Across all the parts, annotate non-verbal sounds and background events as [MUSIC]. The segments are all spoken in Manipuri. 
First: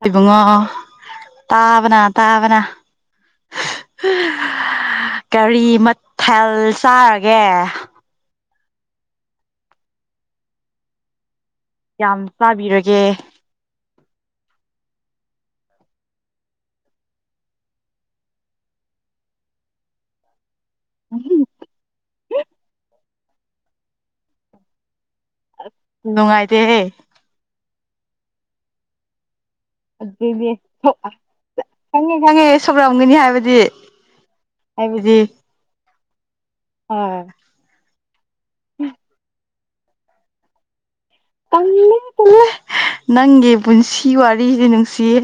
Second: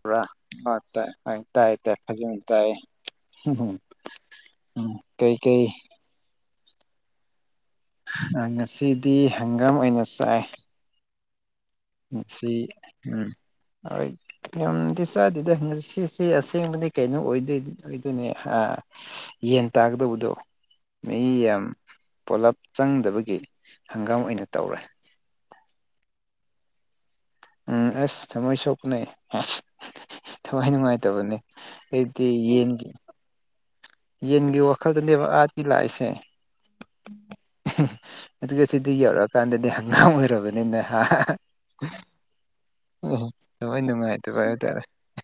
ꯕꯣꯔꯥ ꯍꯣꯏ ꯇꯥꯏ ꯇꯥꯏ ꯇꯥꯏꯌꯦ ꯇꯥꯏꯌꯦ ꯇꯥꯕꯅ ꯐꯖ ꯇꯥꯕꯅ ꯇꯥꯏꯌꯦ ꯍꯝꯍꯝ ꯎꯝ ꯀꯩ ꯀꯩ ꯐꯦꯜ ꯆꯥꯔꯒꯦ ꯑꯥ ꯉꯁꯤꯗꯤ ꯍꯪꯒꯥꯝ ꯑꯣꯏꯅ ꯆꯥꯏ ꯌꯥꯝ ꯆꯥꯕꯤꯔꯒꯦ ꯑꯩꯠ ꯌꯥꯝꯗꯤ ꯆꯥꯗꯦꯗ ꯉꯁꯤꯁꯦ ꯑꯁꯦꯡꯕꯗꯤ ꯀꯩꯅꯣ ꯑꯣꯏꯗꯣꯏꯅꯦ ꯑꯣꯏꯗꯣꯏꯅꯦ ꯍꯥ ꯌꯦꯟ ꯇꯥꯒꯗꯧꯕꯗꯣ ꯃꯍꯤ ꯌꯥꯝ ꯄꯨꯂꯞ ꯆꯪꯗꯕꯒꯤ ꯍꯪꯒꯥꯝ ꯑꯣꯏꯅ ꯇꯧꯔꯦ ꯅꯨꯡꯉꯥꯏꯇꯦꯍꯦ ꯎꯝ ꯑꯁ ꯊꯥꯃꯣꯏ ꯁꯣꯛꯄꯅꯦ ꯑꯦꯁ ꯑꯗꯨꯅꯦ [UNINTELLIGIBLE] ꯈꯪꯉꯦ ꯑꯩꯗꯤ ꯈꯪꯉꯦ ꯌꯦꯟꯒꯤ ꯁꯣꯛꯔꯝꯒꯅꯤ ꯍꯥꯏꯕꯗꯤ ꯌꯦꯟꯒꯤ ꯋꯥꯈꯜꯗꯅꯦꯕ ꯑꯗꯒꯤ ꯂꯥꯏꯁꯦ ꯍꯣꯏ ꯑꯗꯨꯒ ꯁꯤꯗ ꯌꯧꯔꯛꯑꯀꯥꯟꯗꯗꯤ ꯍꯪꯒꯥꯝ ꯑꯣꯏꯔꯕꯅꯤꯅ ꯍꯥ ꯇꯜꯂꯦ ꯇꯜꯂꯦ ꯑꯦ ꯅꯪꯒꯤ ꯊꯃꯣꯏ ꯄꯨꯟꯁꯤ ꯅꯨꯡꯉꯥꯏꯇꯕ ꯋꯥꯔꯤꯖꯤ ꯍꯥꯏꯇꯥꯔꯦ ꯅꯨꯡꯁꯤꯌꯦ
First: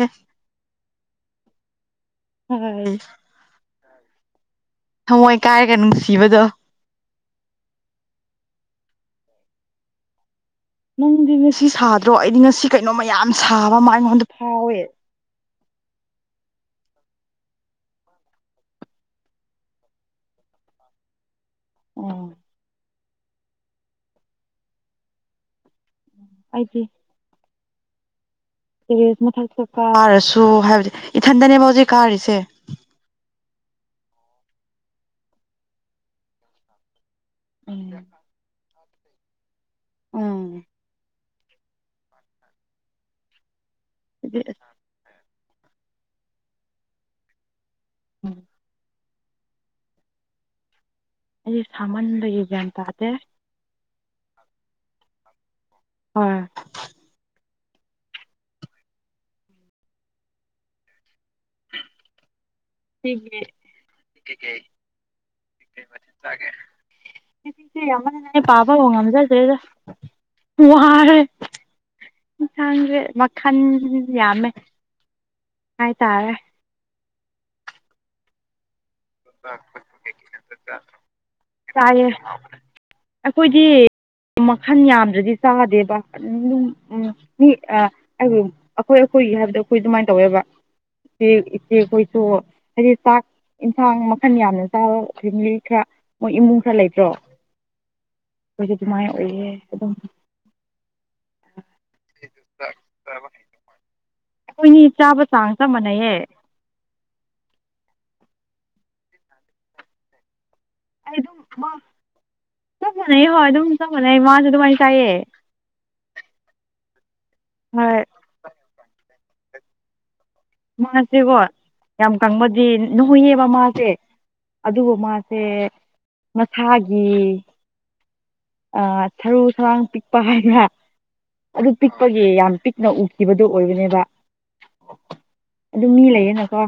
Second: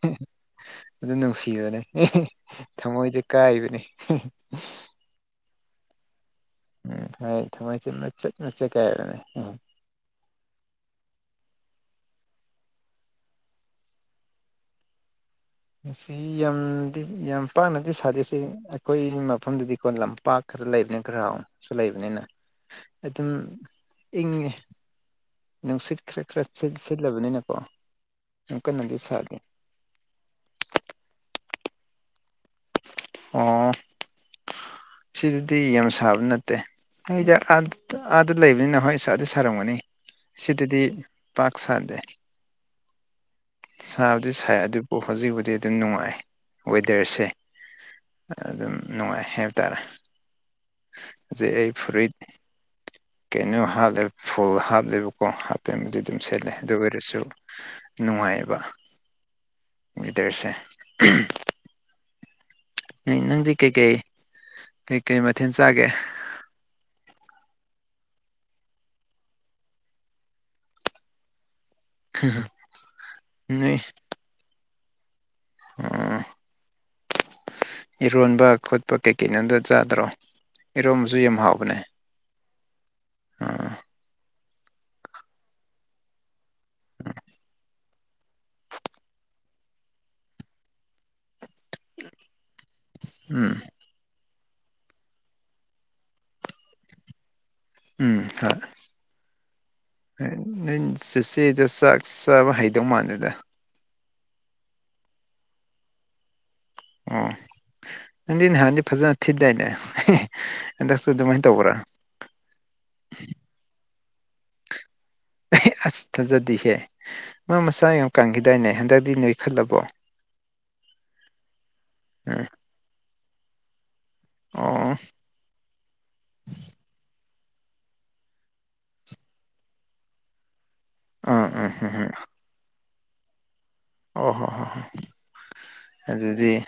ꯑꯗꯨ ꯅꯨꯡꯁꯤꯕꯅꯦ ꯍꯣꯏ ꯊꯃꯣꯏꯗꯤ ꯀꯥꯏꯕꯅꯤ ꯊꯃꯣꯏ ꯀꯥꯏꯔꯒ ꯅꯨꯡꯁꯤꯕꯗꯣ ꯎꯝ ꯍꯣꯏ ꯊꯥꯃꯣꯏꯖꯦ ꯃꯆꯦꯠ ꯃꯆꯦꯠ ꯀꯥꯏꯔꯦ ꯅꯪꯗꯤ ꯉꯁꯤ ꯁꯥꯗ꯭ꯔꯣ ꯑꯩꯗꯤ ꯉꯁꯤ ꯀꯩꯅꯣꯝꯃ ꯌꯥꯝ ꯁꯥꯕ ꯑꯃ ꯑꯩꯉꯣꯟꯗ ꯐꯥꯎꯋꯦ ꯃꯁꯤ ꯌꯥꯝꯗꯤ ꯌꯥꯝ ꯄꯥꯛꯅꯗꯤ ꯁꯥꯗꯦ ꯁꯤ ꯑꯩꯈꯣꯏ ꯃꯐꯝꯗꯗꯤꯀꯣ ꯂꯝꯄꯥꯛ ꯈꯔ ꯂꯩꯕꯅꯤꯅ ꯈꯔ ꯈꯔꯁꯨ ꯂꯩꯕꯅꯤꯅ ꯑꯣ ꯑꯗꯨꯝ ꯏꯪꯉꯦ ꯅꯨꯡꯁꯤꯠ ꯈꯔ ꯈꯔ ꯑꯩꯗꯤ ꯁꯤꯠꯂꯕꯅꯤꯅꯀꯣ ꯌꯥꯝ ꯀꯟꯅꯗꯤ ꯇꯦꯔꯦꯁ ꯁꯥꯗꯦ ꯃꯊꯛꯇ ꯀꯥꯔꯁꯨ ꯍꯥꯏꯕꯗꯤ ꯏꯊꯟꯗꯅꯦꯕ ꯍꯧꯖꯤꯛ ꯀꯥꯔꯤꯁꯦ ꯑꯣ ꯁꯤꯗꯗꯤ ꯌꯥꯝ ꯁꯥꯕ ꯅꯠꯇꯦ ꯅꯣꯏꯗꯣ ꯎꯝ ꯑꯥꯗ ꯂꯩꯕꯅꯤꯅ ꯍꯣꯏ ꯁꯥꯗꯤ ꯁꯥꯔꯝꯒꯅꯤ ꯎꯝ ꯁꯤꯗꯗꯤ ꯄꯥꯛ ꯁꯥꯗꯦ ꯁꯥꯕꯨꯗꯤ ꯑꯗꯨꯗꯤ ꯁꯥꯏ ꯑꯁ ꯑꯗꯨꯕꯨ ꯍꯧꯖꯤꯛꯕꯨꯗꯤ ꯑꯗꯨꯝ ꯅꯨꯡꯉꯥꯏ ꯋꯦꯗꯔꯁꯦ ꯑꯗꯨꯝ ꯅꯨꯡꯉꯥꯏ ꯍꯥꯏꯕ ꯇꯥꯔꯦ ꯍꯧꯖꯤꯛ ꯑꯩꯗꯤ ꯑꯩ ꯐꯨꯔꯤꯠ ꯁꯥꯃꯟꯕꯒꯤ ꯒ꯭ꯌꯥꯟ ꯇꯥꯗꯦ ꯀꯩꯅꯣ ꯍꯥꯞꯂꯦ ꯐꯨꯜ ꯍꯥꯞꯂꯦꯕꯀꯣ ꯍꯥꯞꯄꯦꯟ ꯕꯨꯗꯤ ꯑꯗꯨꯝ ꯍꯣꯏ ꯁꯦꯠꯂꯦ ꯑꯗꯨ ꯑꯣꯏꯔꯁꯨ ꯅꯨꯡꯉꯥꯏꯕ ꯋꯦꯗꯔꯁꯦ ꯁꯤꯒꯤ ꯅꯪꯗꯤ ꯀꯩꯀꯩ ꯀꯩꯀꯩ ꯃꯊꯦꯜ ꯆꯥꯒꯦ ꯃꯦꯁꯦꯖꯁꯦ ꯌꯥꯝꯃꯟꯗꯅ ꯄꯥꯕꯕꯨ ꯉꯝꯖꯗꯔꯦꯗ ꯋꯥꯔꯦ ꯏꯟꯁꯥꯡꯁꯦ ꯃꯈꯜ ꯅꯣꯏ ꯌꯥꯝꯃꯦ ꯑꯣ ꯍꯥꯏꯇꯥꯔꯦ ꯏꯔꯣꯟꯕ ꯈꯣꯠꯄ ꯀꯩꯀꯩ ꯑꯗꯨ ꯆꯥꯗ꯭ꯔꯣ ꯏꯔꯣꯟꯕꯁꯨ ꯌꯥꯝ ꯍꯥꯎꯕꯅꯦ ꯆꯥꯏꯌꯦ ꯑꯩꯈꯣꯏꯗꯤ ꯑꯥ ꯃꯈꯜ ꯌꯥꯝꯗ꯭ꯔꯗꯤ ꯆꯥꯗꯦꯕ ꯑꯝ ꯑꯩꯈꯣꯏ ꯑꯩꯈꯣꯏꯒꯤ ꯍꯥꯏꯕꯗꯣ ꯑꯩꯈꯣꯏ ꯑꯗꯨꯃꯥꯏꯅ ꯇꯧꯋꯦꯕ ꯏꯆꯦ ꯏꯆꯦꯈꯣꯏꯁꯨ ꯍꯥꯏꯗꯤ ꯆꯥꯛ ꯎꯝ ꯌꯦꯟꯁꯥꯡ ꯃꯈꯟ ꯌꯥꯝꯅ ꯆꯥꯕ ꯐꯦꯃꯤꯂꯤ ꯈꯔ ꯃꯣꯏ ꯏꯃꯨꯡ ꯈꯔ ꯂꯩꯇ꯭ꯔꯣ ꯎꯝ ꯑꯩꯈꯣꯏꯁꯨ ꯑꯗꯨꯃꯥꯏꯅ ꯑꯣꯏꯌꯦ ꯑꯗꯨꯝ ꯅꯪ ꯆꯦꯆꯦꯗꯨ ꯆꯥꯛ ꯆꯥꯕ ꯍꯩꯗꯧ ꯃꯥꯟꯗꯦꯗ ꯑꯩꯈꯣꯏꯅꯤ ꯆꯥꯕ ꯆꯥꯡ ꯆꯞ ꯃꯥꯟꯅꯩꯌꯦ ꯑꯣ ꯅꯪꯗꯤ ꯅꯍꯥꯟꯗꯤ ꯐꯖꯅ ꯊꯤꯗꯥꯏꯅꯦ ꯍꯟꯗꯛꯁꯨ ꯑꯩ ꯑꯗꯨꯝ ꯑꯗꯨꯃꯥꯏꯅ ꯃꯥ ꯇꯧꯕ꯭ꯔꯥ ꯆꯞ ꯃꯥꯟꯅꯩ ꯍꯣꯏ ꯑꯗꯨꯝ ꯆꯞ ꯃꯥꯟꯅꯩ ꯃꯥꯁꯨ ꯑꯗꯨꯃꯥꯏꯅ ꯆꯥꯏꯌꯦ ꯑꯁ ꯊꯥꯖꯗꯤꯍꯦ ꯃꯥ ꯃꯆꯥ ꯍꯣꯏ ꯌꯥꯝ ꯀꯪꯈꯤꯗꯥꯏꯅꯦ ꯍꯟꯗꯛꯇꯤ ꯅꯣꯏꯈꯜꯂꯕꯣ ꯃꯥꯁꯦꯒꯣ ꯌꯥꯝ ꯎꯝ ꯀꯪꯕꯗꯤ ꯅꯣꯢꯌꯦꯕ ꯃꯥꯁꯦ ꯑꯗꯨꯒ ꯑꯣ ꯃꯥꯁꯦ ꯃꯁꯥꯒꯤ ꯑ ꯁꯔꯨ ꯁꯔꯥꯡ ꯄꯤꯛꯄ ꯍꯥꯏꯕ꯭ꯔꯥ ꯑꯥ ꯑꯥ ꯑꯗꯨ ꯍ ꯍ ꯄꯤꯛꯄꯒꯤ ꯌꯥꯝ ꯄꯤꯛꯅ ꯎꯈꯤꯕꯗꯨ ꯑꯣꯏꯕꯅꯦꯕ ꯑꯣ ꯍꯣ ꯍꯣꯏ ꯍꯣꯏ ꯑꯗꯨ ꯃꯤ ꯑꯗꯨꯗꯤ ꯂꯩꯌꯦꯅꯀꯣ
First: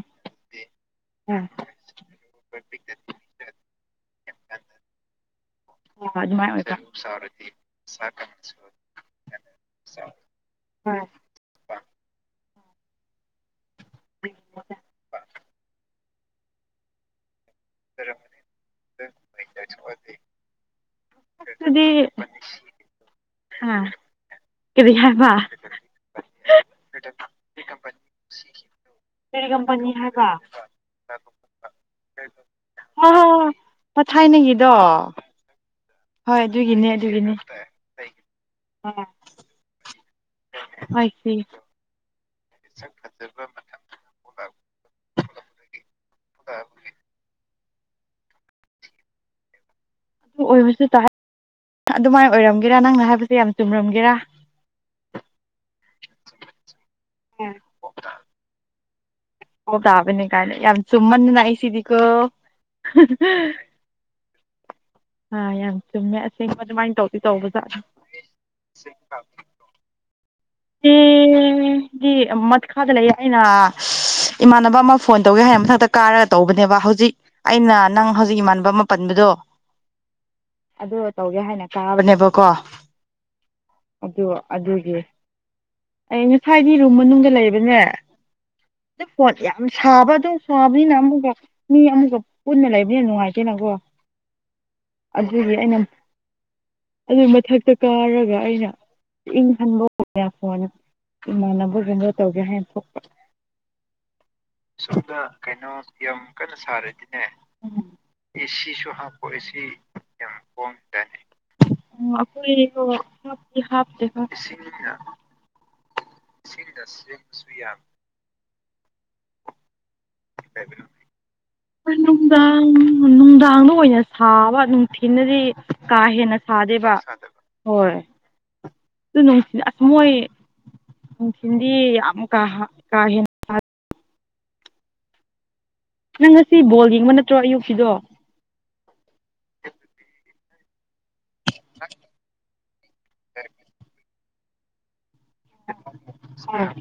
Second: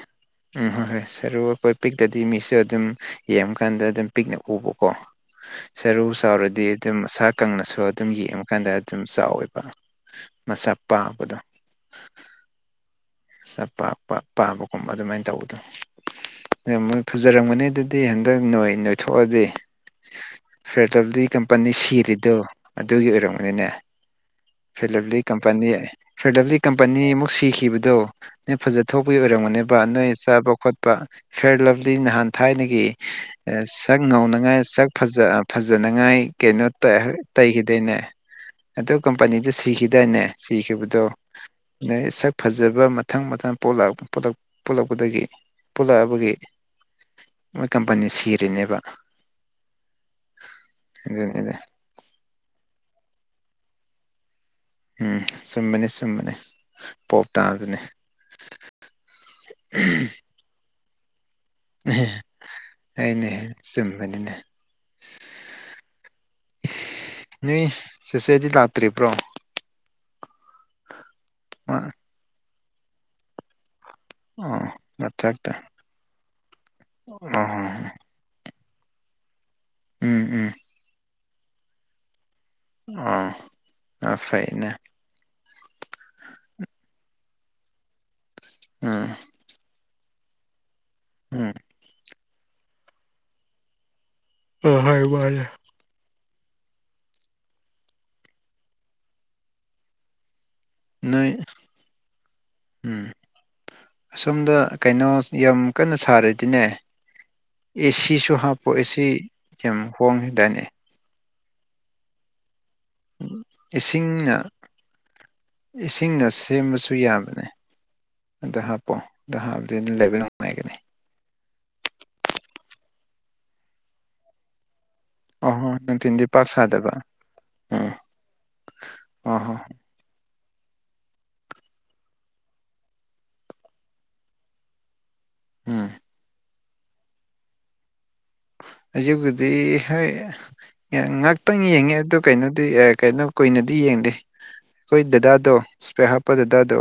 ꯎꯝ ꯍꯣꯏ ꯍꯣꯏ ꯁꯔꯨ ꯑꯥ ꯑꯩꯈꯣꯏ ꯄꯤꯛꯇꯗꯤ ꯃꯤꯁꯨ ꯑꯗꯨꯝ ꯌꯦꯡꯕꯀꯥꯟꯗ ꯑꯗꯨꯝ ꯄꯤꯛꯅ ꯎꯕꯀꯣ ꯁꯔꯨ ꯑꯗꯨꯃꯥꯏꯅ ꯆꯥꯎꯔꯗꯤ ꯑꯣꯏꯕ ꯑꯗꯨꯝ ꯑꯁꯥ ꯀꯪꯑꯁꯨ ꯑꯗꯨꯝ ꯌꯦꯡꯕꯀꯥꯟꯗ ꯑꯗꯨꯝ ꯆꯥꯎꯋꯦꯕ ꯃꯁꯥ ꯍꯣꯏ ꯄꯥꯕꯗꯣ ꯃꯁꯥ ꯄꯥꯛꯄ ꯄꯥꯕꯒꯨꯝꯕ ꯑꯗꯨꯃꯥꯏꯅ ꯇꯧꯕꯗꯣ ꯃꯣꯏ ꯐꯖꯔꯝꯒꯅꯤ ꯑꯗꯨ ꯗꯤ ꯍꯟꯗꯛ ꯅꯣꯏ ꯅꯣꯏꯊꯣꯛꯑꯗꯤ [UNINTELLIGIBLE] ꯀꯝꯄꯅꯤ ꯑꯗꯨꯗꯤ ꯁꯤꯔꯤꯗꯣ ꯑꯗꯨꯒꯤ ꯑꯣꯏꯔꯝꯒꯅꯤꯅꯦ ꯑ ꯀꯔꯤ [UNINTELLIGIBLE] ꯍꯥꯏꯕ ꯀꯝꯄꯅꯤ [UNINTELLIGIBLE] ꯀꯝꯄꯅꯤ ꯑꯃꯨꯛ ꯁꯤꯈꯤꯕꯗꯣ ꯅꯣꯢ ꯐꯖꯊꯣꯛꯄꯒꯤ ꯀꯔꯤ ꯑꯣꯏꯔꯝꯒꯅꯦꯕ ꯀꯝꯄꯅꯤ ꯅꯣꯏ ꯍꯥꯏꯕ ꯆꯥꯕ ꯈꯣꯠꯄ ꯐꯤꯌꯥꯔ ꯂꯥꯞꯂꯤ ꯅꯍꯥꯟ ꯊꯥꯏꯅꯒꯤ ꯎ ꯍꯣꯏ ꯍꯣꯏ [INAUDIBLE] ꯁꯛ ꯍꯣꯏ ꯉꯧꯅꯉꯥꯏ ꯊꯥꯏꯅꯒꯤꯗꯣ ꯁꯛ ꯐꯖ ꯐꯖꯅꯉꯥꯏ ꯍꯣꯏ ꯀꯩꯅꯣ ꯑꯗꯨꯒꯤꯅꯦ ꯇ ꯑꯗꯨꯒꯤꯅꯦ ꯇꯩꯈꯤꯗꯣꯏꯅꯦ ꯑꯗꯨ ꯀꯝꯄꯅꯤꯗ ꯁꯤꯈꯤꯗꯥꯏꯅꯦ ꯁꯤꯈꯤꯕꯗꯣ ꯑꯥꯏ ꯁꯤ ꯅꯣꯏ ꯁꯛ ꯐꯖꯕ ꯃꯊꯪ ꯃꯊꯪ ꯄꯣꯛꯂꯛꯄꯗꯒꯤ ꯄꯨꯣꯂꯛꯑꯕꯒꯤ ꯑ ꯃꯣꯏ ꯀꯝꯄꯅꯤ ꯁꯤꯔꯤꯅꯦꯕ ꯑꯣꯏꯁꯁꯨ ꯇꯦ ꯑꯗꯨꯅꯦꯗ ꯑꯗꯨꯃꯥꯏꯅ ꯑꯣꯏꯔꯝꯒꯦꯔ ꯅꯪꯅ ꯍꯥꯏꯕꯁꯦ ꯌꯥꯝ ꯆꯨꯝꯔꯝꯒꯦꯔꯥ ꯎꯝ ꯆꯨꯝꯕꯅꯤ ꯆꯨꯝꯕꯅꯤ ꯄꯣꯞ ꯇꯥꯕꯅꯤ ꯑꯣ ꯇꯥꯕꯅꯦ ꯀꯥꯦ ꯌꯥꯝ ꯆꯨꯝꯕꯅꯥ ꯉꯛꯏ ꯁꯤꯗꯤꯀꯣ ꯑꯩꯅꯦ ꯆꯨꯝꯕꯅꯤꯅꯦ ꯑꯥ ꯌꯥꯝ ꯆꯨꯝꯃꯦ ꯑꯁꯦꯡꯕ ꯑꯗꯨꯃꯥꯏꯅ ꯇꯧꯗꯤ ꯅꯣꯏ ꯇꯧꯕꯖꯥꯠꯅ ꯆꯦꯆꯦꯗꯤ ꯂꯥꯛꯇ꯭ꯔꯤꯕ꯭ꯔꯣ ꯑ [UNINTELLIGIBLE] ꯃꯈꯥꯗ ꯂꯩꯌꯦ ꯍꯥꯏꯅ ꯏꯃꯥꯟꯅꯕ ꯑꯃ ꯐꯣꯟ ꯇꯧꯒꯦ ꯍꯥꯏꯅ ꯃꯊꯛꯇ ꯀꯥꯔꯒ ꯇꯧꯕꯅꯦꯕ ꯍꯧꯖꯤꯛ ꯑꯣ ꯍꯣ ꯑꯩꯅ ꯍꯣ ꯅꯪ ꯍꯧꯖꯤꯛ ꯏꯃꯥꯟꯅꯕ ꯑꯃ ꯄꯟꯕꯗꯣ ꯎꯝ ꯎꯝ ꯑꯗꯨ ꯇꯧꯒꯦ ꯍꯥꯏꯅ ꯀꯥꯕꯅꯦꯕꯀꯣ ꯑꯣ ꯑ ꯑꯗꯨ ꯐꯩꯅꯦ ꯑꯗꯨꯒꯤ ꯑꯩ ꯉꯁ꯭ꯥꯏꯗꯤ ꯔꯨꯝ ꯃꯅꯨꯡꯗ ꯂꯩꯕꯅꯦ ꯑꯗꯨ ꯎꯝ ꯐꯣꯟꯠ ꯌꯥꯝ ꯁꯥꯕ ꯑꯗꯨꯝ ꯁꯥꯕꯅꯤꯅ ꯑꯃꯨꯛꯀ ꯎꯝ ꯃꯤ ꯑꯃꯨꯛꯀ ꯄꯨꯟꯅ ꯂꯩꯕꯅꯤꯅ ꯅꯨꯡꯉꯥꯏꯇꯦꯅꯀꯣ ꯍꯣꯏ ꯍꯣꯏ ꯃꯥꯅꯦ ꯑꯗꯨꯒꯤ ꯑꯩꯅ ꯑꯗꯨꯏ ꯃꯊꯛꯇ ꯀꯥꯔꯒ ꯑꯩꯅ ꯏꯪ ꯍꯟꯕ ꯍꯕꯅ ꯐꯣꯟꯅ ꯅꯣꯏ ꯏꯃꯥꯟꯅꯕꯒꯅꯦ ꯇꯧꯒꯦ ꯍꯥꯏꯅ ꯊꯣꯛꯄ ꯑ [UNINTELLIGIBLE] ꯑꯁꯣꯝꯗ ꯀꯩꯅꯣ ꯌꯥꯝ ꯀꯟꯅ ꯁꯥꯔꯗꯤꯅꯦ ꯑꯦꯁꯤꯁꯨ ꯍꯥꯞꯄꯣ ꯑꯦꯁꯤ ꯌꯥꯝ ꯍꯣꯡꯉꯤ ꯗꯥꯏꯅꯦ ꯑꯩꯈꯣꯏ ꯍꯥꯞ ꯍꯥꯞꯇꯦ [UNINTELLIGIBLE] ꯏꯁꯤꯡꯗꯥ [UNINTELLIGIBLE] [UNINTELLIGIBLE] ꯌꯥꯝ ꯑꯗ ꯍꯥꯞꯄꯣ ꯑꯗ ꯍꯥꯞꯗꯤ ꯑꯗꯨ ꯂꯩꯕ ꯅꯨꯡꯉꯥꯏꯒꯅꯤ ꯅꯨꯡꯗꯥꯡ ꯅꯨꯡꯗꯥꯡꯗ ꯑꯣꯏꯅ ꯁꯥꯕ ꯊꯤꯅꯗꯤ ꯑꯣ ꯍꯣ ꯀꯥ ꯅꯨꯡꯊꯤꯟꯗꯤ ꯍꯦꯟꯅ ꯄꯥꯛ ꯁꯥꯗꯦꯕ ꯁꯥꯗꯕ ꯎꯝ ꯍꯣꯏ ꯑꯗꯨ ꯑꯣ ꯍꯣ ꯅꯨꯡꯊꯤꯜ ꯃꯣꯏ ꯅꯨꯡꯊꯤꯜꯗꯤ ꯌꯥꯝ ꯀꯥ ꯀꯥ ꯍꯦꯟꯅ ꯎꯝ ꯅꯪ ꯉꯁꯤ ꯕꯣꯜ ꯌꯦꯡꯕ ꯅꯠꯇ꯭ꯔꯣ ꯑꯌꯨꯛꯀꯤꯗꯣ ꯍꯧꯖꯤꯛꯄꯨꯗꯤ ꯍꯣꯏ ꯉꯥꯛꯇꯪ ꯌꯦꯡꯉꯦ ꯑꯗꯨ ꯀꯩꯅꯣꯗꯤ ꯀꯩꯅꯣ ꯀꯨꯏꯅꯗꯤ ꯌꯦꯡꯗꯦ ꯑꯩꯈꯣꯏ ꯗꯗꯥ ꯑꯗꯣ ꯏ꯭ꯁꯄꯦꯛ ꯍꯥꯞꯄ ꯗꯥꯗꯨ ꯍꯣꯏ ꯑꯗꯣ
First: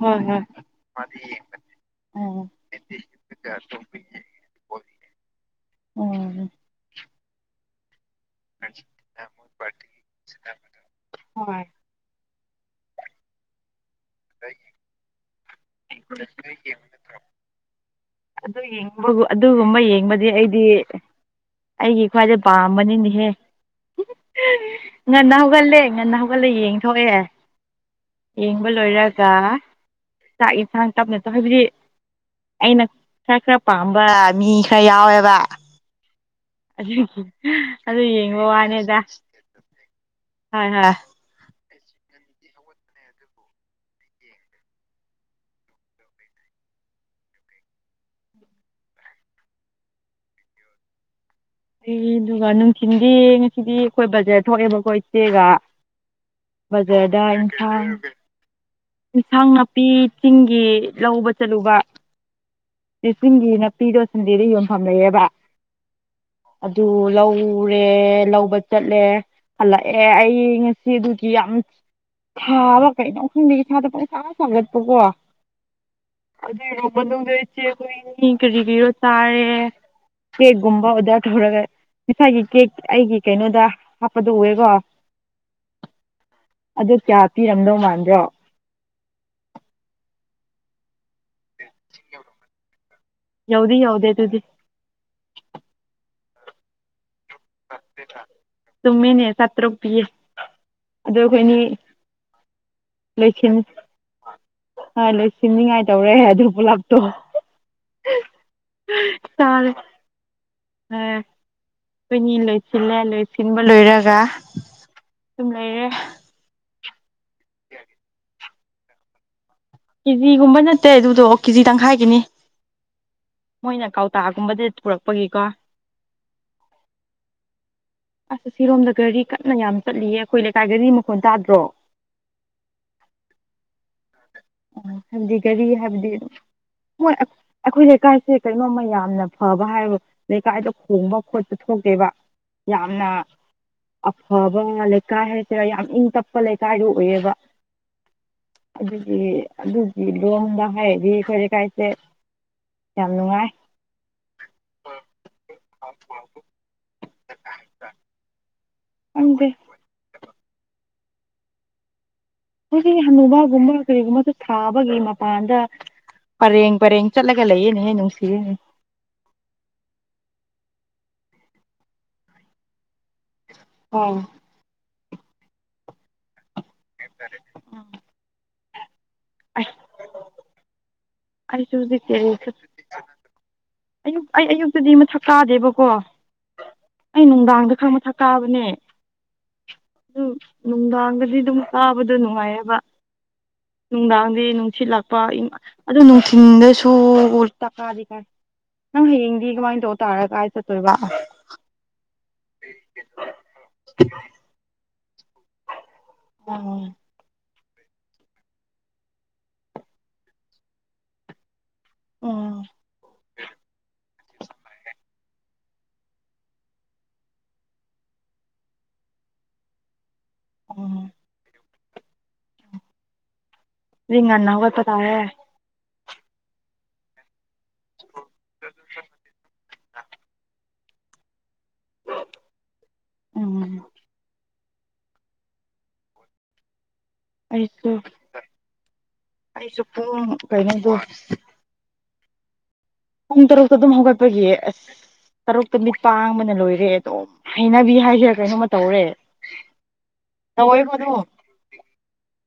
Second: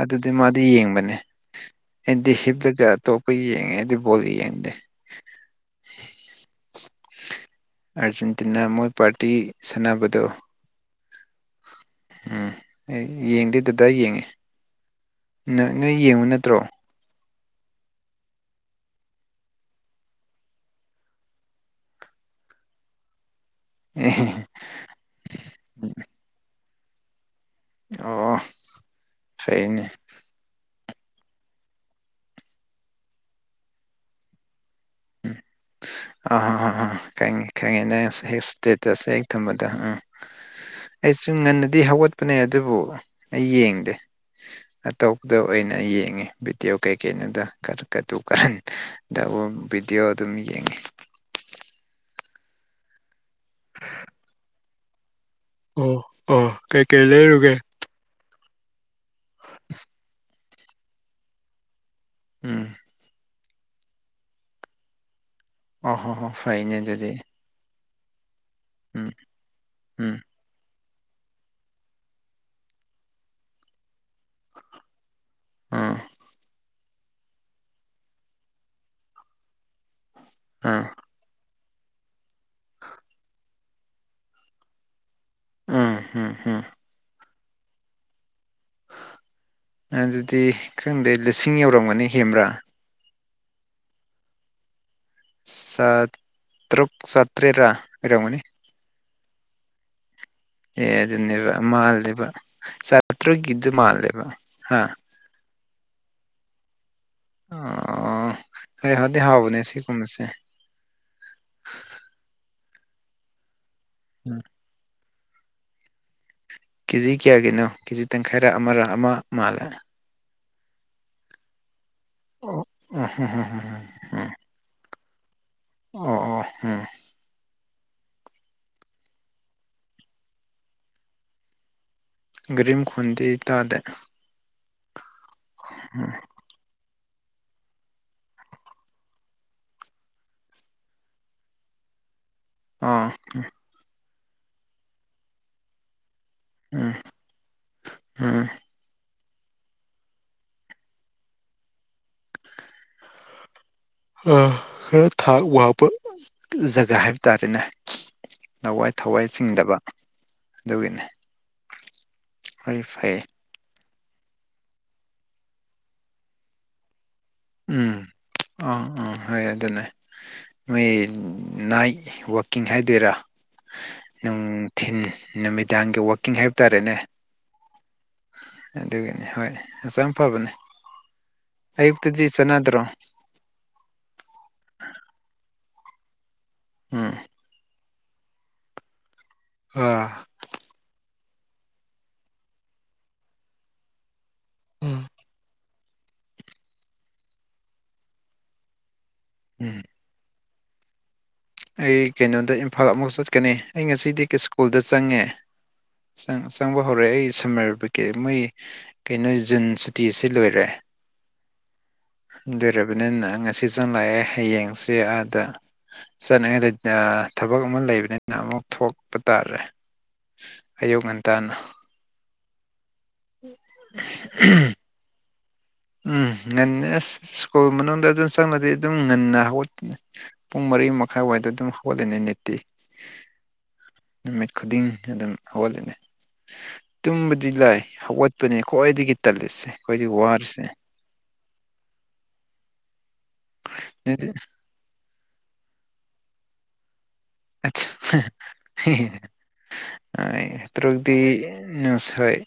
ꯑꯗꯨꯗꯤ ꯍꯣꯏ ꯃꯥꯗꯤ ꯌꯦꯡꯕꯅꯦ ꯑꯩꯗꯤ ꯎꯝ ꯍꯤꯞꯇꯒ ꯑꯇꯣꯞꯄ ꯌꯦꯡꯉꯦ ꯑꯩꯗꯤ ꯕꯣꯜꯂꯤ ꯌꯦꯡꯗꯦ [INAUDIBLE] ꯎꯝ [UNINTELLIGIBLE] ꯑꯥꯔꯖꯦꯟꯇꯤꯅꯥ ꯃꯣꯏ ꯄꯥꯔꯇꯤ ꯁꯥꯟꯅꯕꯗꯣ ꯍꯣꯏ ꯎꯝ ꯑꯦ ꯌꯦꯡꯗꯦ ꯗꯥꯗꯥ ꯌꯦꯡ [INAUDIBLE] [UNINTELLIGIBLE] ꯅ ꯅꯣꯏ ꯌꯦꯡꯕ ꯅꯠꯇ꯭ꯔꯣ [INAUDIBLE] [UNINTELLIGIBLE] ꯑꯗꯨ ꯌꯦꯡꯕꯕꯨ ꯑꯗꯨꯒꯨꯝꯕ ꯌꯦꯡꯕꯗꯤ ꯑꯩꯗꯤ ꯑꯩꯒꯤ ꯈ꯭ꯋꯥꯏꯗꯩ ꯄꯥꯝꯕꯅꯤꯅꯦꯍꯦ [UNINTELLIGIBLE] ꯉꯟꯅ ꯍꯧꯒꯠꯂꯦ ꯉꯟꯅ ꯍꯧꯒꯠꯂꯦ ꯌꯦꯡꯊꯣꯛꯑꯦ ꯑꯣ ꯌꯦꯡꯕ ꯂꯣꯏꯔꯒ ꯐꯩꯅꯦ ꯆꯥꯛ ꯌꯦꯟꯁꯥꯡ ꯇꯞꯅ ꯆꯥꯕꯤꯔꯦ ꯑꯩꯅ ꯈꯔ ꯈꯔ ꯄꯥꯝꯕ ꯃꯤ ꯈꯔ ꯌꯥꯎꯋꯦꯕ ꯑꯥꯍ ꯑꯥꯥ ꯑꯗꯨꯒꯤ ꯈꯪꯉꯦ ꯈꯪꯉꯦ ꯑꯗꯨ ꯅꯪ ꯌꯦꯡꯕ ꯋꯥꯅꯦꯗ ꯁ꯭ꯇꯦꯇꯁꯁꯦ ꯍꯦꯛ ꯊꯝꯕꯗ ꯑꯥ ꯍꯣꯏ ꯍꫭꯏ ꯁꯨꯝ ꯉꯟꯅꯗꯤ ꯍꯧꯒꯠꯄꯅꯦ ꯑꯗꯨꯕꯨ ꯑꯩ ꯌꯦꯡꯗꯦ ꯑꯇꯣꯞꯄꯗ ꯑꯣꯏꯅ ꯑꯩ ꯌꯦꯡꯉꯤ ꯚꯤꯗꯤꯑꯣ ꯀꯩꯀꯩꯅꫭꯗ ꯀꯇꯨ ꯀꯥꯔꯟ [UNINTELLIGIBLE] ꯚꯤꯗꯤꯑꯣ ꯑꯗꯨꯝ ꯌꯦꯡꯉꯤ ꯑꯗꯨꯒ ꯅꯨꯡꯊꯤꯟꯜꯗꯤ ꯉꯁꯤꯗꯤ ꯀꫭꯏꯕ ꯆꯠꯊꫭꯛꯑꯦꯕꯀꫭ ꯏꯆꯦꯒ ꯑꯣ ꯑꯣ ꯀꯩꯀꯩ ꯕꯖꯔꯗ ꯂꯩꯔꯨꯒꯦ ꯏꯝꯐꯥꯟ ꯑꯦꯟꯁꯥꯡ ꯅꯥꯄꯤ ꯆꯤꯡꯒꯤ ꯂꯧꯕ ꯆꯠꯂꯨꯕ ꯎꯝ ꯁꯤ ꯆꯤꯡꯒꯤ ꯅꯥꯄꯤꯗꯣ ꯁꯟꯗꯦꯗ ꯌꯣꯟꯐꯝ ꯂꯩꯑꯦꯕ ꯑꯣ ꯍꯣ ꯍꯣ ꯐꯩꯅꯦ ꯑꯗꯨ ꯑꯗꯨꯗꯤ ꯂꯧ ꯎꯔꯦ ꯂꯧꯕ ꯆꯠꯂꯦ ꯎꯝ ꯍꯜꯂꯛꯑꯦ ꯎꯝ ꯑꯩ ꯉꯁꯤ ꯁꯤ ꯑꯗꯨꯒꯤ ꯌꯥꯝ ꯊꯥꯕ ꯀꯩꯅꯣ ꯈꯪꯗ ꯏꯁꯥꯗ ꯄꯨꯡꯁꯥ ꯁꯥꯒꯠꯄ ꯀꯣ ꯑꯥ [UNINTELLIGIBLE] ꯑꯩꯈꯣꯏꯅꯤ ꯀꯔꯤꯀꯔꯤꯔꯣ ꯆꯥꯔꯦ ꯀꯦꯛꯒꯨꯝꯕ ꯑꯥ ꯑꯣꯗꯔ ꯇꯧꯔꯒ ꯉꯁꯥꯏꯒꯤ ꯀꯦꯛ ꯑꯩꯒꯤ ꯀꯩꯅꯣꯗ ꯍꯥꯞꯄꯗꯣ ꯎꯑꯦꯀꯣ ꯎꯝ ꯎꯝ ꯎꯝ ꯑꯗꯨ ꯀꯌꯥ ꯄꯤꯔꯝꯗꯧ ꯃꯥꯟꯕ꯭ꯔꯣ ꯑꯗꯨꯗꯤ ꯈꯪꯗꯦ ꯂꯤꯁꯤꯡ ꯌꯧꯔꯝꯒꯅꯤ ꯍꯦꯝꯕ꯭ꯔꯥ ꯌꯎꯗꯤ ꯌꯎꯗꯦ ꯑꯗꯨꯗꯤ ꯆꯠꯇ꯭ꯔꯨꯛ ꯆꯇ꯭ꯔꯦꯠꯔ ꯄꯤꯔꯝꯒꯅꯤ ꯆꯨꯝꯃꯤꯅꯦ ꯆꯇ꯭ꯔꯨꯛ ꯄꯤꯌꯦ ꯑꯦ ꯑꯗꯨ ꯑꯗꯨꯅꯦꯕ ꯑꯩꯈꯣꯏꯅꯤ ꯃꯥꯜꯂꯦꯕ ꯆꯥꯇ꯭ꯔꯨꯛꯒꯤꯗꯨ ꯃꯥꯜꯂꯦꯕ ꯍꯥ ꯁꯤꯅꯤꯡꯉꯥꯏ ꯇꯧꯔꯦ ꯑꯗꯨ ꯄꯨꯂꯞꯇꯣ ꯑꯣ ꯍꯣꯏ ꯍꯥꯎꯗꯤ ꯍꯥꯎꯕꯅꯦ ꯁꯤꯒꯨꯝꯕꯁꯦ ꯍꯣꯏ ꯑꯩꯈꯣꯏꯅꯤ ꯂꯣꯏꯁꯤꯜꯂꯦ ꯂꯣꯏꯁꯤꯟꯕ ꯂꯣꯏꯔꯒ ꯎꯝ ꯁꯨꯝ ꯂꯩꯔꯦ ꯀꯦꯖꯤ ꯀꯌꯥꯒꯤꯅꯣ ꯀꯦꯖꯤ ꯇꯪꯈꯥꯏꯔ ꯑꯃꯔ ꯑꯃ ꯃꯥꯜꯂꯦ ꯀꯦꯖꯤꯒꯨꯝꯕ ꯅꯠꯇꯦ ꯑꯗꯨꯗꯣ ꯀꯦꯖꯤ ꯇꯪꯈꯥꯏꯒꯤꯅꯤ ꯑꯣ ꯎꯝ ꯃꯣꯏꯅ ꯀꯥꯎ ꯎꯝ ꯇꯥꯒꯨꯝꯕꯗꯤ ꯄꯨꯔꯛꯄꯒꯤꯀꯣ ꯑꯣ ꯑꯣ ꯎꯝ ꯑꯁ ꯑꯁꯤꯔꯣꯝꯗ ꯒꯥꯔꯤ ꯀꯟꯅ ꯌꯥꯝ ꯆꯠꯂꯤꯌꯦ ꯑꯩꯈꯣꯏ ꯂꯩꯀꯥꯏ ꯒꯥꯔꯤ ꯃꯈꯣꯟꯜ ꯇꯥꯗ꯭ꯔꯣ ꯒꯔꯤ ꯒꯈꫭꯟꯗꯤ ꯇꯥꯗꯦ ꯍꯥꯏꯕꯗꯤ ꯒꯥꯔꯤ ꯍꯥꯏꯕꯗꯤ ꯎꯝ [UNINTELLIGIBLE] ꯑꯩꯈꯣꯏ ꯂꯩꯀꯥꯏꯁꯦ ꯀꯩꯅꯣꯝꯃ ꯌꯥꯝꯅ ꯐꯕ ꯍꯥꯏꯕꯨ ꯂꯩꯀꯥꯏꯗ ꯈꯣꯡꯕ ꯈꯣꯠꯄ ꯊꯣꯛꯀꯦꯕ ꯌꯥꯝꯅ ꯑꯥ ꯑꯐꯕ ꯂꯩꯀꯥꯏ ꯍꯥꯏꯁꯤꯔ ꯌꯥꯝ ꯏꯪ ꯇꯞ ꯄ ꯂꯩꯀꯥꯏꯗꯨ ꯎꯝ ꯑꯣꯏꯌꯦꯕ ꯎꯝ [INAUDIBLE] ꯑꯗꯨꯒꯤ ꯂꯣꯡꯗ ꯍꯥꯏꯔꯗꯤ ꯑꯩꯈꯣꯏ ꯂꯩꯀꯥꯏꯁꯦ ꯌꯥꯝ ꯅꯨꯡꯉꯥꯏ ꯈꯔ ꯊꯥꯛ ꯋꯥꯡꯕ ꯖꯒꯥ ꯍꯥꯏꯕ ꯇꯥꯔꯦꯅꯦ ꯅꯋꯥꯏ ꯊꯋꯥꯏ ꯈꯪꯗꯦ ꯆꯤꯡꯗꯕ ꯑꯗꯨꯒꯤꯅꯤ ꯈꯣꯏꯗꯤ ꯍꯅꯨꯕꯥꯒꯨꯝꯕ ꯀꯔꯤꯒꯨꯝꯕꯁꯨ ꯊꯥꯕꯒꯤ ꯃꯄꯥꯟꯗ ꯄꯔꯦꯡ ꯄꯔꯦꯡ ꯆꯠꯂꯒ ꯂꯩꯌꯦꯅꯦꯍꯦ ꯎꯝ ꯅꯨꯡꯁꯤꯌꯦ꯫ ꯑꯥ ꯑꯥ ꯍꯣꯏ ꯑꯗꯨꯅꯦ ꯅꯣꯏ ꯅꯥꯏꯠ ꯋꯥꯛꯀꯤꯡ ꯍꯥꯏꯗꯣꯏꯔꯥ꯫ ꯑꯥ ꯅꯨꯡꯊꯤꯟ ꯅꯨꯃꯤꯗꯥꯡꯒꯤ ꯋꯥꯛꯀꯤꯡ ꯍꯥꯏꯕ ꯇꯥꯔꯦꯅꯦ꯫ ꯇꯥꯔꯦꯅꯦ꯫ ꯑꯗꯨꯒꯤꯅꯤ ꯍꯣꯏ ꯑꯁ ꯍꯛꯆꯥꯡ ꯐꯕꯅꯦ ꯑꯩꯁꯨ ꯍꯧꯖꯤꯛ ꯑꯌꯨꯛꯇꯗꯤ ꯇꯦꯔꯦꯁ ꯆꯠꯅꯗ꯭ꯔꯣ꯫ ꯑꯌꯨꯛ ꯑꯩ ꯑꯌꯨꯛꯇꯗꯤ ꯃꯊꯛ ꯀꯥꯗꯦꯕꯀꯣ꯫ ꯎꯝ ꯑꯩ ꯅꯨꯡꯗꯥꯡꯗ ꯈꯪ ꯃꯊꯛ ꯀꯥꯕꯅꯦ꯫ ꯑꯥ꯫ ꯑꯗꯨ ꯅꯨꯡꯗꯥꯡꯗꯗꯤ ꯑꯗꯨꯝ ꯀꯥꯕꯗꯣ ꯅꯨꯡꯉꯥꯏꯌꯦꯕ꯫ ꯅꯨꯡꯗꯥꯡꯗꯤ ꯅꯨꯡꯁꯤꯠ ꯎꯝ ꯂꯥꯛꯄ [UNINTELLIGIBLE] ꯑꯗꯨ ꯅꯨꯡꯊꯤꯟꯗꯁꯨ ꯇꯀꯥꯗꯤ ꯀꯥꯏ ꯅꯪ ꯍꯌꯦꯡꯗꯤ ꯀꯃꯥꯏꯅ ꯇꯧ ꯇꯥꯔꯦ ꯀꯥꯏ ꯆꯠ ꯇꯣꯏꯕ꯫ ꯑꯩ ꯀꯩꯅꯣꯗ ꯏꯝꯐꯥꯜ ꯑꯃꯨꯛ ꯆꯠꯀꯅꯤ ꯑꯩ ꯉꯁꯤꯗꯤ ꯁ꯭ꯀꯨꯜꯗ ꯆꯪꯉꯦ꯫ ꯆꯪ ꯑꯣ ꯆꯪꯕ ꯍꯧꯔꯦ ꯑꯩ ꯁꯝꯃꯔ [UNINTELLIGIBLE] ꯀꯦ ꯃꯣꯏ ꯀꯩꯅꯣ ꯖꯨꯟ ꯁꯨꯇꯤꯁꯤ ꯂꯣꯏꯔꯦ꯫ ꯎꯝ ꯂꯣꯏꯔꯕꯅꯤꯅ ꯉꯁꯤ ꯆꯪꯪꯂꯛꯑꯦ ꯍꯌꯦꯡꯁꯦ ꯑꯥꯗ ꯆꯠꯅꯤꯡꯉꯥꯏ ꯂꯩ-ꯑ ꯊꯕꯛ ꯑꯃ ꯂꯩꯕꯅꯤꯅ ꯑꯃꯨꯛ ꯊꯣꯛꯄ ꯇꯥꯔꯦ꯫ ꯎꯝ ꯑꯌꯨꯛ ꯉꯟꯇꯥꯅ꯫ [INAUDIBLE] ꯑꯗꯨꯗꯤ ꯉꯟꯅ ꯍꯧꯒꯠꯄ ꯇꯥꯔꯦ꯫ ꯎꯝ ꯉꯟꯅ ꯑꯁ ꯁ꯭ꯀꯨꯜ ꯃꯅꯨꯡꯗ ꯑꯗꯨꯝ ꯆꯪꯂꯗꯤ ꯑꯗꯨꯝ ꯉꯟꯅ ꯍꯧꯒꯠꯀꯅꯤ꯫ ꯄꯨꯡ ꯃꯔꯤ ꯃꯈꯥꯏꯋꯥꯏꯗ ꯑꯗꯨꯝ ꯍꯧꯒꯠꯂꯅꯤ ꯅꯤꯇꯤ ꯎꯝ ꯅꯨꯃꯤꯠ ꯈꯨꯗꯤꯡ ꯑꯗꯨꯝ ꯍꯧꯒꯠꯂꯅꯤ꯫ ꯇꯨꯝꯕꯗꯤ ꯂꯥꯏ ꯑꯩꯁꯨ ꯍꯧꯒꯠꯄꯅꯦ ꯈ꯭ꯋꯥꯏꯗꯒꯤ ꯇꯜꯂꯤꯁꯦ ꯑꯩꯁꯨ ꯈ꯭ꯋꯥꯏꯗꯒꯤ ꯄꯨꯡ ꯋꯥꯔꯤꯁꯦ꯫ [INAUDIBLE] ꯄꯨꯡ ꯇꯔꯨꯛꯇ ꯑꯗꯨꯝ ꯅꯣꯏꯗꯤ ꯍꯧꯒꯠꯄꯒꯤ ꯑꯁ ꯇꯔꯨꯛꯇ ꯃꯤꯠ ꯄꯥꯡꯕꯅ ꯂꯣꯏꯔꯦ ꯑꯗꯨꯝ ꯍꯩꯅꯕꯤ ꯍꯥꯏꯁꯤꯔꯥ ꯀꯩꯅꯣꯃ ꯇꯧꯔꯦ꯫ ꯑꯥꯏ ꯇꯧꯋꯦꯕ ꯑꯗꯨꯝ ꯇꯔꯨꯛꯇꯤ ꯅꯁ-ꯍꯣꯏ꯫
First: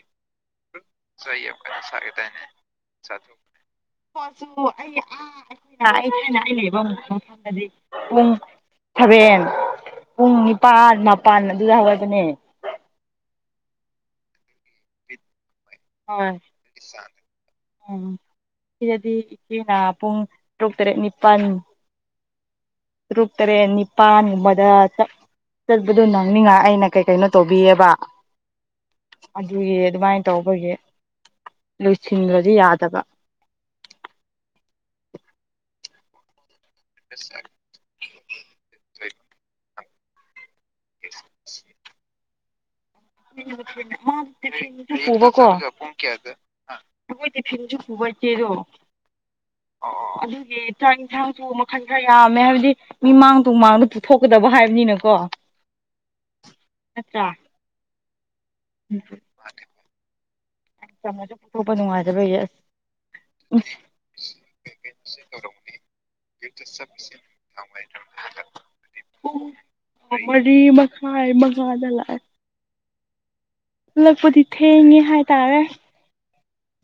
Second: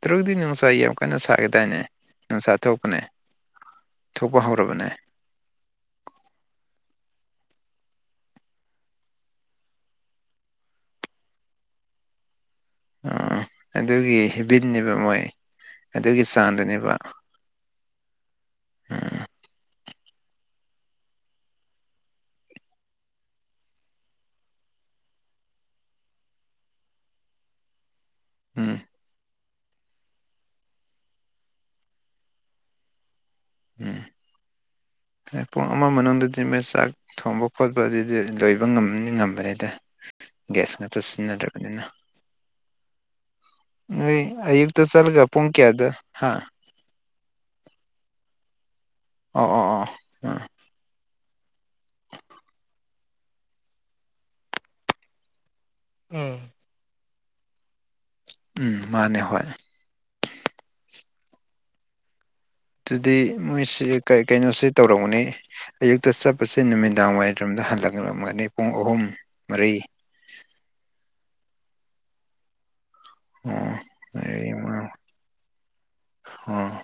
ꯇꯔꯨꯛꯇꯤ ꯅꯨꯡꯁꯥ ꯌꯥꯝ ꯀꯟꯅ ꯁꯥꯔꯦꯗꯥꯏꯅꯦ ꯅꯨꯡꯁꯥ ꯊꯣꯛꯄꯅꯦ꯫ ꯊꯣꯛꯄ ꯍꯣꯏꯁꯨ ꯍꯧꯔꯕꯅꯦ꯫ ꯑꯩ ꯑꯥ ꯑꯩꯈꯣꯏꯅ ꯑꯩ ꯊꯥꯏꯅ ꯑꯩ ꯂꯩꯕ ꯃꯐꯝꯗꯗꯤ ꯄꯨꯡ ꯁꯕꯦꯟ ꯄꯨꯡ ꯅꯤꯄꯥꯟ ꯃꯥꯄꯟ ꯑꯗꯨꯗ ꯍꯧꯒꯠꯄꯅꯦ꯫ ꯑꯣ ꯑꯗꯨꯒꯤ ꯍꯦꯕꯤꯠꯅꯦꯕ ꯃꯣꯏ ꯑꯗꯨꯒꯤ ꯍꯣꯏ ꯆꯥꯡꯗꯅꯦꯕ꯫ ꯎꯝ ꯁꯤꯗꯗꯤ ꯎꯝ ꯏꯆꯦꯅ ꯄꯨꯡ ꯇꯔꯨꯛ ꯇꯔꯦꯠ ꯅꯤꯄꯟ ꯇꯔꯨꯨꯛ ꯇꯔꯦꯠ ꯅꯤꯄꯥꯟ ꯒꯨꯝꯕꯗ ꯆꯠ ꯆꯠꯄꯗꯣ ꯅꯪꯅꯤꯡꯉꯥꯏ ꯑꯩꯅ ꯀꯩ ꯀꯩꯅꯣ ꯇꯧꯕꯤꯌꯦꯕ꯫ ꯎꯝ꯫ ꯑꯗꯨꯒꯤ ꯑꯗꯨꯃꯥꯏꯅ ꯇꯧꯕꯒꯤ ꯂꯣꯏꯁꯤꯟꯗ꯭ꯔꯗꯤ ꯌꯥꯗꯕ꯫ ꯎꯝ [INAUDIBLE] ꯄꯨꯡ ꯑꯃ ꯃꯅꯨꯡꯗꯗꯤ ꯃꯦꯁ ꯆꯥꯛ ꯊꯣꯡꯕ ꯈꯣꯠ ꯄꯗꯨꯗꯤ ꯂꯣꯏꯕ ꯉꯝꯅꯤ ꯉꯝꯕꯅꯤꯗ ꯒ꯭ꯌꯥꯁ ꯉꯥꯛꯇ ꯁꯤꯖꯤꯟꯅꯗ꯭ꯔꯕꯅꯤꯅ꯫ [INAUDIBLE] ꯄꯨꯕꯀꯣ ꯄꯨꯡ ꯀꯌꯥꯗ ꯍꯥ ꯑꯩꯈꯣꯏ ꯇꯤꯐꯤꯟꯁꯨ ꯄꯨꯕ ꯏꯆꯦꯗꯣ꯫ ꯑꯣ ꯑꯣ ꯑꯣ ꯑꯣ ꯑ꯫ ꯑꯗꯨꯒꯤ ꯆꯥꯛ ꯌꯦꯟꯁꯥꯡꯁꯨ ꯃꯈꯜ ꯈꯔ ꯌꯥꯝꯃꯦ ꯍꯥꯏꯕꯗꯤ ꯃꯤ ꯃꯥꯡ ꯇꯨ ꯃꯥꯡꯗ ꯄꯨꯊꯣꯛꯀꯗꯕ ꯍꯥꯏꯕꯅꯤꯅꯀꯣ ꯎꯝ ꯅꯠꯇꯔꯥ ꯎꯝ ꯃꯥꯅꯦ ꯍꯣꯏ inaudible ꯄꯨꯕ ꯅꯨꯉꯥꯏꯇꯕꯒꯤ ꯑꯗꯨꯗꯤ ꯅꯣꯏꯁꯤ ꯀꯩ-ꯀꯩꯅꯣꯁꯤ ꯇꯧꯔꯝꯒꯅꯤ ꯑꯌꯨꯛꯇ ꯆꯠꯄꯁꯦ ꯅꯨꯃꯤꯗꯥꯡ ꯋꯥꯏꯔꯔꯣꯝꯗ ꯍꯜꯂꯛꯔꯝꯃꯒꯅꯤ ꯄꯨꯡ ꯑꯍꯨꯝ ꯄꯨꯡ ꯃꯔꯤ ꯃꯔꯤ ꯃꯈꯥꯏ ꯃꯉꯥꯗ ꯂꯥꯛꯑꯦ ꯎꯝ ꯍꯂꯛꯄꯗꯤ ꯊꯦꯡꯉꯦ ꯍꯥꯏꯇꯥꯔꯦ ꯑꯣ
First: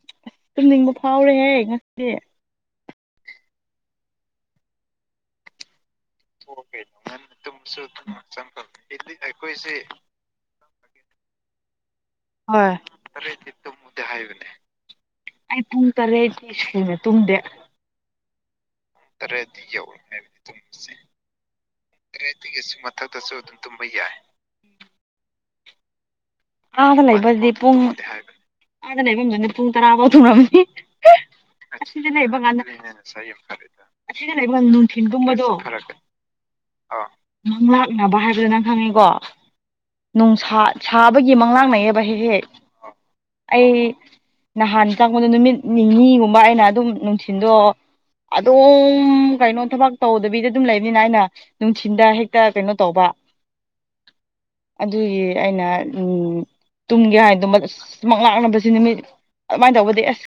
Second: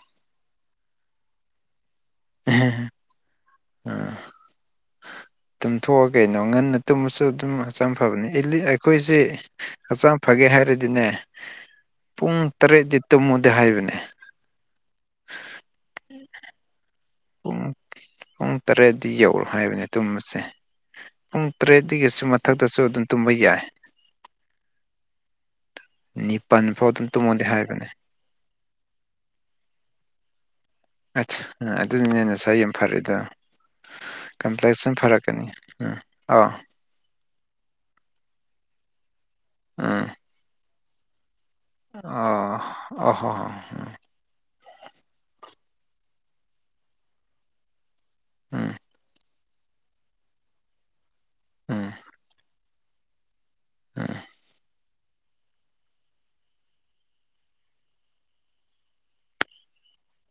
ꯇꯨꯝꯅꯤꯡꯕ ꯐꯥꯎꯔꯦꯍꯦ ꯉꯁꯤꯗꯤ ꯑꯦ ꯍꯦ ꯇꯨꯝꯊꯣꯛꯑꯣ ꯀꯩꯅꯣ ꯉꯟꯅ ꯇꯨꯝꯕꯁꯨ ꯑꯗꯨꯝ ꯍꯛꯆꯝ ꯐꯕꯅꯤ ꯑꯦꯂꯤ ꯑꯩꯈꯣꯏꯁꯦ ꯍꯥꯆꯥꯡ ꯐꯒꯦ ꯍꯥꯏꯔꯗꯤꯅꯦ ꯄꯨꯡ ꯍꯣꯏ ꯇꯔꯦꯠꯗꯤ ꯇꯨꯝꯃꯨꯗꯤ ꯍꯥꯏꯕꯅꯦ ꯑꯩ ꯐꯨꯡ ꯇꯔꯦ ꯑꯩ ꯁꯀꯨꯅ ꯇꯨꯝꯗꯦ ꯄꯨꯡ ꯄꯨꯡ ꯇꯔꯦꯠ ꯗꯤ ꯌꯧꯔꯣ ꯍꯥꯏꯕꯅꯦ ꯇꯨꯝꯕꯁꯦ ꯄꯨꯡ ꯇꯔꯦꯠꯇꯒꯤꯁꯨ ꯃꯊꯛꯇꯁꯨ ꯑꯗꯨꯝ ꯇꯨꯝꯕ ꯌꯥꯏ ꯍꯣꯏ ꯌꯥꯏ ꯅꯤꯄꯥꯟ ꯐꯥꯎ ꯑꯗ ꯑꯗꯨꯝ ꯇꯨꯝꯃꯣꯗꯤ ꯂꯩꯕꯁꯗꯤ ꯄꯨꯡ ꯍꯥꯏꯕꯅꯦ ꯑꯥꯗ ꯂꯩꯐꯝꯗꯨꯅ ꯄꯨꯡ ꯇꯔꯥꯐꯥꯎ ꯇꯨꯝꯔꯝꯅꯤ ꯑꯁ ꯑꯁꯤꯗꯤ ꯑꯗꯨꯅꯤꯅꯦ ꯂꯩꯕ ꯅꯁꯥ ꯀꯥꯟꯗ ꯌꯥꯝ ꯐꯔꯤꯗꯣ ꯑꯁꯤꯗ ꯂꯩꯕ ꯀꯥꯟꯗ ꯀꯝꯄ꯭ꯂꯦꯛꯁꯟ ꯅꯨꯡꯊꯤꯟ ꯐꯔꯛꯀꯅꯤ ꯇꯨꯝꯕꯗꯣ ꯎꯝ ꯑꯥ ꯃꯪꯂꯥꯛꯅꯕ ꯍꯥꯏꯕꯗꯨ ꯅꯪ ꯈꯪꯉꯦꯀꯣ ꯎꯝ ꯅꯨꯡꯁꯥꯕ ꯁꯥ ꯕꯒꯤ ꯃꯪꯂꯥꯡꯅꯩꯌꯦꯕ ꯍꯦꯛ ꯍꯦꯛ ꯑꯣ ꯑꯣ ꯍꯣ ꯍꯣ ꯑꯩ ꯅꯍꯥꯟ ꯆꯪꯕꯗ ꯅꯨꯃꯤꯠ ꯅꯤꯅꯤꯒꯨꯝꯕ ꯑꯩꯅ ꯑꯗꯨꯝ ꯅꯨꯡꯊꯤꯟꯗꯣ ꯎꯝ ꯑꯗꯨꯝ ꯀꯩꯅꯣ ꯊꯕꯛ ꯇꯧꯗꯕꯤꯗ ꯗꯨꯝ ꯂꯩꯕꯅꯤꯅ ꯑꯩꯅ ꯎꯝ ꯅꯨꯡꯊꯤꯟꯗ ꯍꯦꯛꯇ ꯀꯩꯅꯣ ꯇꯧꯕ ꯎꯝ ꯑꯗꯨꯒꯤ ꯑꯩꯅ ꯎꯝ ꯇꯨꯝꯒꯦ ꯍꯥꯏꯅꯗꯨꯃꯛ ꯑꯁ ꯃꯪꯂꯥꯛꯅꯕꯁꯤꯅꯦ ꯃꯤꯠ ꯑꯗꯨꯃꯥꯏꯅ ꯇꯧꯕꯗꯤ ꯑꯁ